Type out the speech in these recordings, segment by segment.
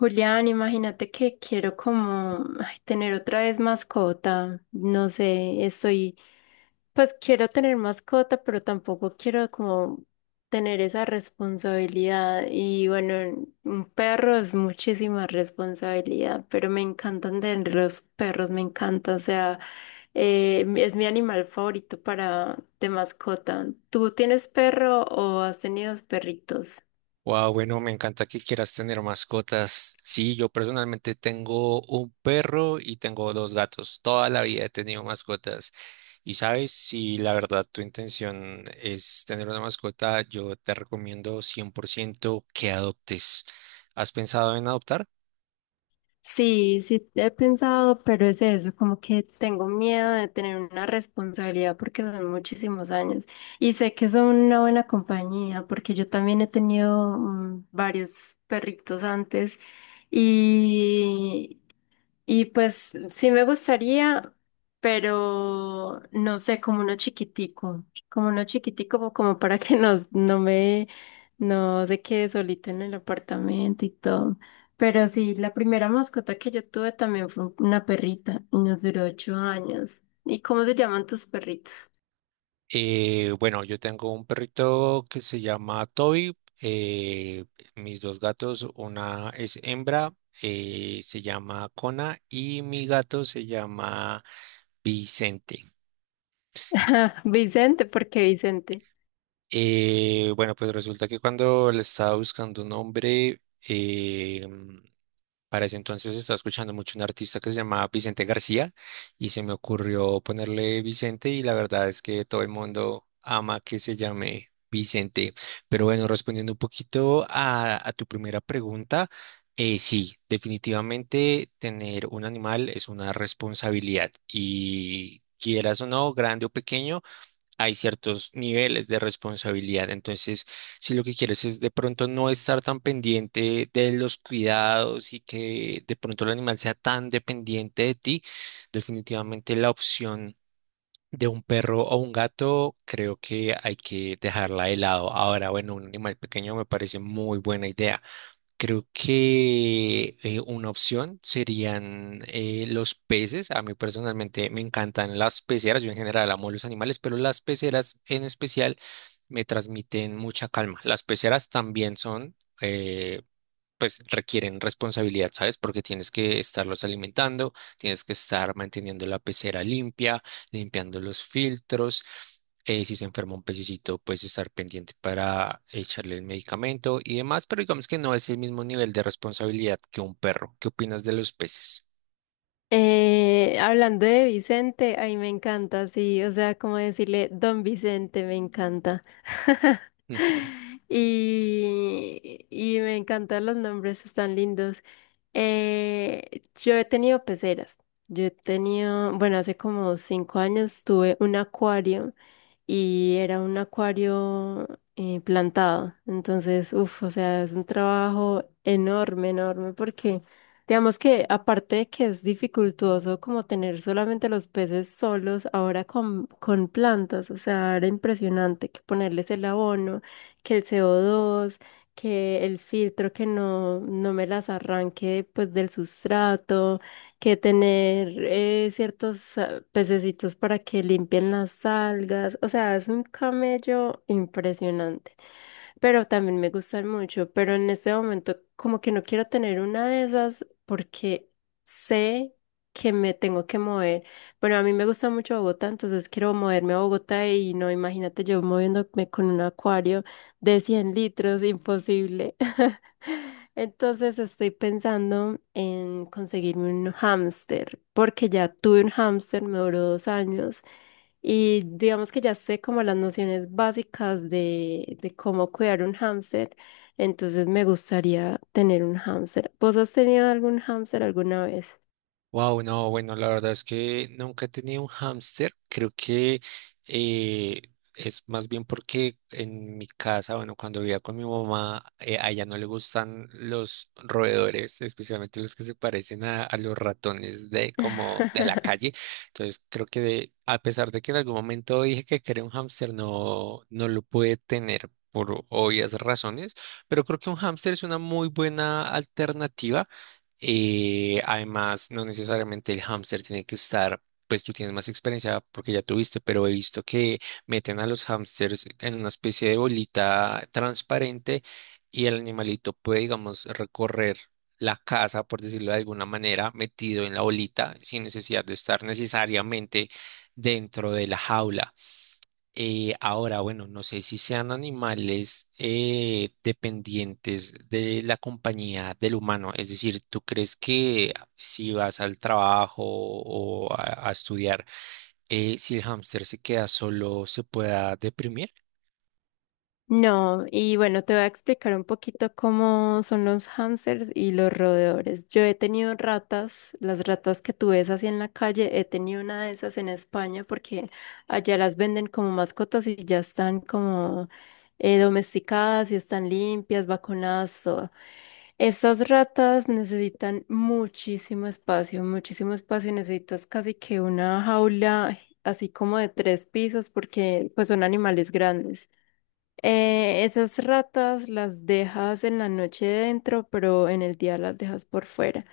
Julián, imagínate que quiero como ay, tener otra vez mascota. No sé, pues quiero tener mascota, pero tampoco quiero como tener esa responsabilidad. Y bueno, un perro es muchísima responsabilidad, pero me encantan tener los perros, me encanta. O sea, es mi animal favorito para de mascota. ¿Tú tienes perro o has tenido perritos? Wow, bueno, me encanta que quieras tener mascotas. Sí, yo personalmente tengo un perro y tengo dos gatos. Toda la vida he tenido mascotas. Y sabes, si la verdad tu intención es tener una mascota, yo te recomiendo 100% que adoptes. ¿Has pensado en adoptar? Sí, sí, he pensado, pero es eso, como que tengo miedo de tener una responsabilidad porque son muchísimos años y sé que son una buena compañía porque yo también he tenido varios perritos antes y, y pues sí me gustaría, pero no sé, como uno chiquitico, como uno chiquitico, como para que no se quede solito en el apartamento y todo. Pero sí, la primera mascota que yo tuve también fue una perrita y nos duró 8 años. ¿Y cómo se llaman tus perritos? Bueno, yo tengo un perrito que se llama Toby. Mis dos gatos, una es hembra, se llama Cona, y mi gato se llama Vicente. Vicente, ¿por qué Vicente? Bueno, pues resulta que cuando le estaba buscando un nombre, eh, para ese entonces estaba escuchando mucho un artista que se llamaba Vicente García y se me ocurrió ponerle Vicente, y la verdad es que todo el mundo ama que se llame Vicente. Pero bueno, respondiendo un poquito a tu primera pregunta, sí, definitivamente tener un animal es una responsabilidad y quieras o no, grande o pequeño, hay ciertos niveles de responsabilidad. Entonces, si lo que quieres es de pronto no estar tan pendiente de los cuidados y que de pronto el animal sea tan dependiente de ti, definitivamente la opción de un perro o un gato creo que hay que dejarla de lado. Ahora, bueno, un animal pequeño me parece muy buena idea. Creo que una opción serían los peces. A mí personalmente me encantan las peceras. Yo en general amo los animales, pero las peceras en especial me transmiten mucha calma. Las peceras también son pues requieren responsabilidad, ¿sabes? Porque tienes que estarlos alimentando, tienes que estar manteniendo la pecera limpia, limpiando los filtros. Si se enferma un pececito, pues estar pendiente para echarle el medicamento y demás, pero digamos que no es el mismo nivel de responsabilidad que un perro. ¿Qué opinas de los peces? Hablando de Vicente, ay, me encanta, sí, o sea, como decirle Don Vicente, me encanta. Y, y me encantan los nombres, están lindos. Yo he tenido peceras, yo he tenido, bueno, hace como 5 años tuve un acuario y era un acuario plantado. Entonces, uff, o sea, es un trabajo enorme, enorme, porque digamos que aparte de que es dificultoso como tener solamente los peces solos, ahora con plantas, o sea, era impresionante que ponerles el abono, que el CO2, que el filtro que no me las arranque pues del sustrato que tener ciertos pececitos para que limpien las algas. O sea, es un camello impresionante. Pero también me gustan mucho. Pero en este momento, como que no quiero tener una de esas porque sé que me tengo que mover. Bueno, a mí me gusta mucho Bogotá, entonces quiero moverme a Bogotá y no, imagínate yo moviéndome con un acuario de 100 litros, imposible. Entonces estoy pensando en conseguirme un hámster, porque ya tuve un hámster, me duró 2 años y digamos que ya sé como las nociones básicas de cómo cuidar un hámster, entonces me gustaría tener un hámster. ¿Vos has tenido algún hámster alguna vez? Wow, no, bueno, la verdad es que nunca he tenido un hámster. Creo que eh, es más bien porque en mi casa, bueno, cuando vivía con mi mamá, a ella no le gustan los roedores, especialmente los que se parecen a los ratones de como de la calle. Entonces, creo que a pesar de que en algún momento dije que quería un hámster, no, no lo pude tener por obvias razones, pero creo que un hámster es una muy buena alternativa y además, no necesariamente el hámster tiene que estar, pues tú tienes más experiencia porque ya tuviste, pero he visto que meten a los hámsters en una especie de bolita transparente y el animalito puede, digamos, recorrer la casa, por decirlo de alguna manera, metido en la bolita sin necesidad de estar necesariamente dentro de la jaula. Ahora, bueno, no sé si sean animales dependientes de la compañía del humano. Es decir, ¿tú crees que si vas al trabajo o a estudiar, si el hámster se queda solo, se pueda deprimir? No, y bueno, te voy a explicar un poquito cómo son los hámsters y los roedores. Yo he tenido ratas, las ratas que tú ves así en la calle, he tenido una de esas en España porque allá las venden como mascotas y ya están como domesticadas y están limpias, vacunadas, todo. Esas ratas necesitan muchísimo espacio, necesitas casi que una jaula así como de 3 pisos porque pues son animales grandes. Esas ratas las dejas en la noche dentro, pero en el día las dejas por fuera.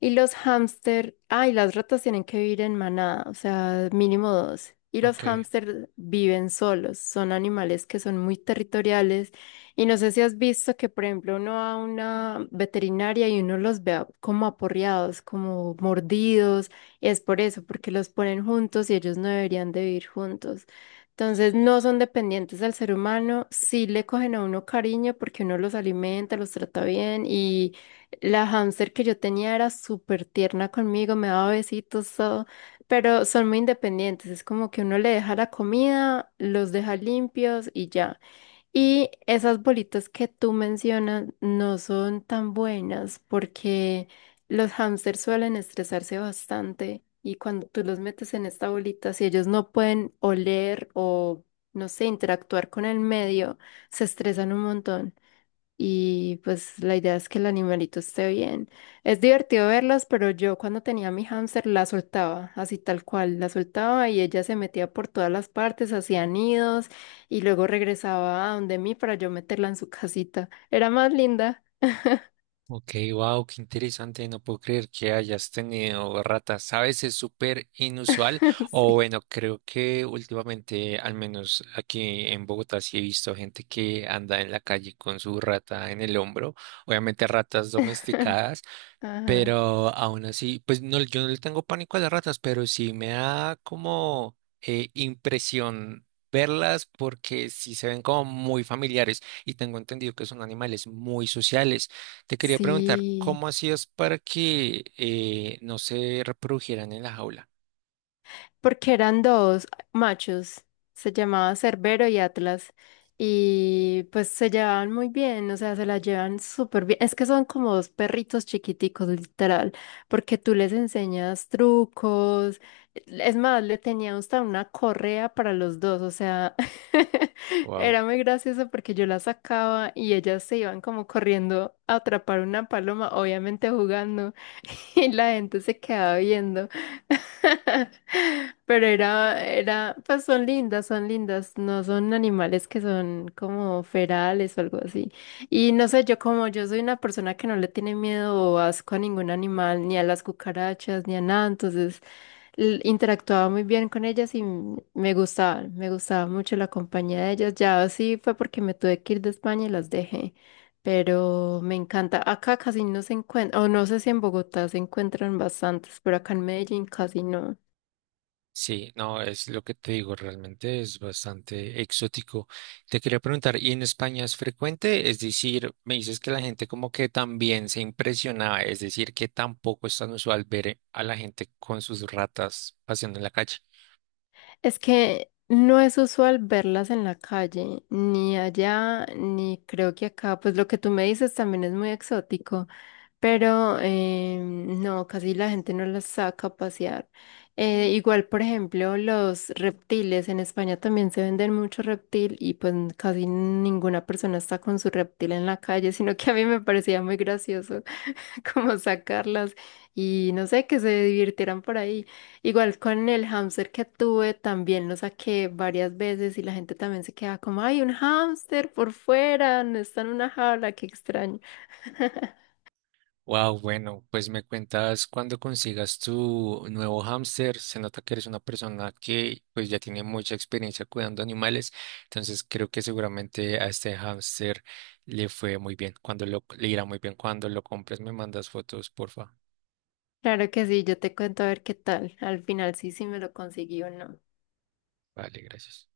Y los hámster, ay, las ratas tienen que vivir en manada, o sea, mínimo 2. Y los Ok. hámster viven solos, son animales que son muy territoriales. Y no sé si has visto que, por ejemplo, uno va a una veterinaria y uno los ve como aporreados, como mordidos. Y es por eso, porque los ponen juntos y ellos no deberían de vivir juntos. Entonces no son dependientes del ser humano, sí le cogen a uno cariño porque uno los alimenta, los trata bien y la hámster que yo tenía era súper tierna conmigo, me daba besitos, todo, pero son muy independientes, es como que uno le deja la comida, los deja limpios y ya. Y esas bolitas que tú mencionas no son tan buenas porque los hámsters suelen estresarse bastante y cuando tú los metes en esta bolita, si ellos no pueden oler o, no sé, interactuar con el medio, se estresan un montón. Y pues la idea es que el animalito esté bien. Es divertido verlas, pero yo cuando tenía mi hámster la soltaba, así tal cual, la soltaba y ella se metía por todas las partes, hacía nidos y luego regresaba a donde mí para yo meterla en su casita. Era más linda. Ok, wow, qué interesante, no puedo creer que hayas tenido ratas. A veces súper inusual, o Sí. bueno, creo que últimamente, al menos aquí en Bogotá, sí he visto gente que anda en la calle con su rata en el hombro, obviamente ratas domesticadas. Ajá. Pero aún así, pues no, yo no le tengo pánico a las ratas, pero sí me da como impresión verlas porque sí se ven como muy familiares y tengo entendido que son animales muy sociales. Te quería preguntar, Sí. ¿cómo hacías para que no se reprodujeran en la jaula? Porque eran dos machos, se llamaba Cerbero y Atlas, y pues se llevaban muy bien, o sea, se la llevan súper bien. Es que son como dos perritos chiquiticos, literal, porque tú les enseñas trucos, es más, le tenía hasta una correa para los dos, o sea, era muy gracioso porque yo la sacaba y ellas se iban como corriendo a atrapar una paloma, obviamente jugando. Y la gente se quedaba viendo. Pero pues son lindas, no son animales que son como ferales o algo así. Y no sé, yo como yo soy una persona que no le tiene miedo o asco a ningún animal, ni a las cucarachas, ni a nada, entonces interactuaba muy bien con ellas y me gustaban, me gustaba mucho la compañía de ellas. Ya así fue porque me tuve que ir de España y las dejé pero me encanta. Acá casi no se encuentran, o no sé si en Bogotá se encuentran bastantes, pero acá en Medellín casi no. Sí, no, es lo que te digo, realmente es bastante exótico. Te quería preguntar, ¿y en España es frecuente? Es decir, me dices que la gente como que también se impresionaba, es decir, que tampoco es tan usual ver a la gente con sus ratas paseando en la calle. Es que no es usual verlas en la calle, ni allá, ni creo que acá. Pues lo que tú me dices también es muy exótico. Pero no, casi la gente no las saca a pasear. Igual, por ejemplo, los reptiles, en España también se venden mucho reptil y pues casi ninguna persona está con su reptil en la calle, sino que a mí me parecía muy gracioso como sacarlas y no sé, que se divirtieran por ahí. Igual con el hámster que tuve, también lo saqué varias veces y la gente también se queda como, ay, un hámster por fuera, no está en una jaula, qué extraño. Wow, bueno, pues me cuentas cuando consigas tu nuevo hámster. Se nota que eres una persona que pues ya tiene mucha experiencia cuidando animales, entonces creo que seguramente a este hámster le fue muy bien. Cuando lo, le irá muy bien cuando lo compres, me mandas fotos, porfa. Claro que sí, yo te cuento a ver qué tal. Al final sí, sí me lo conseguí o no. Vale, gracias.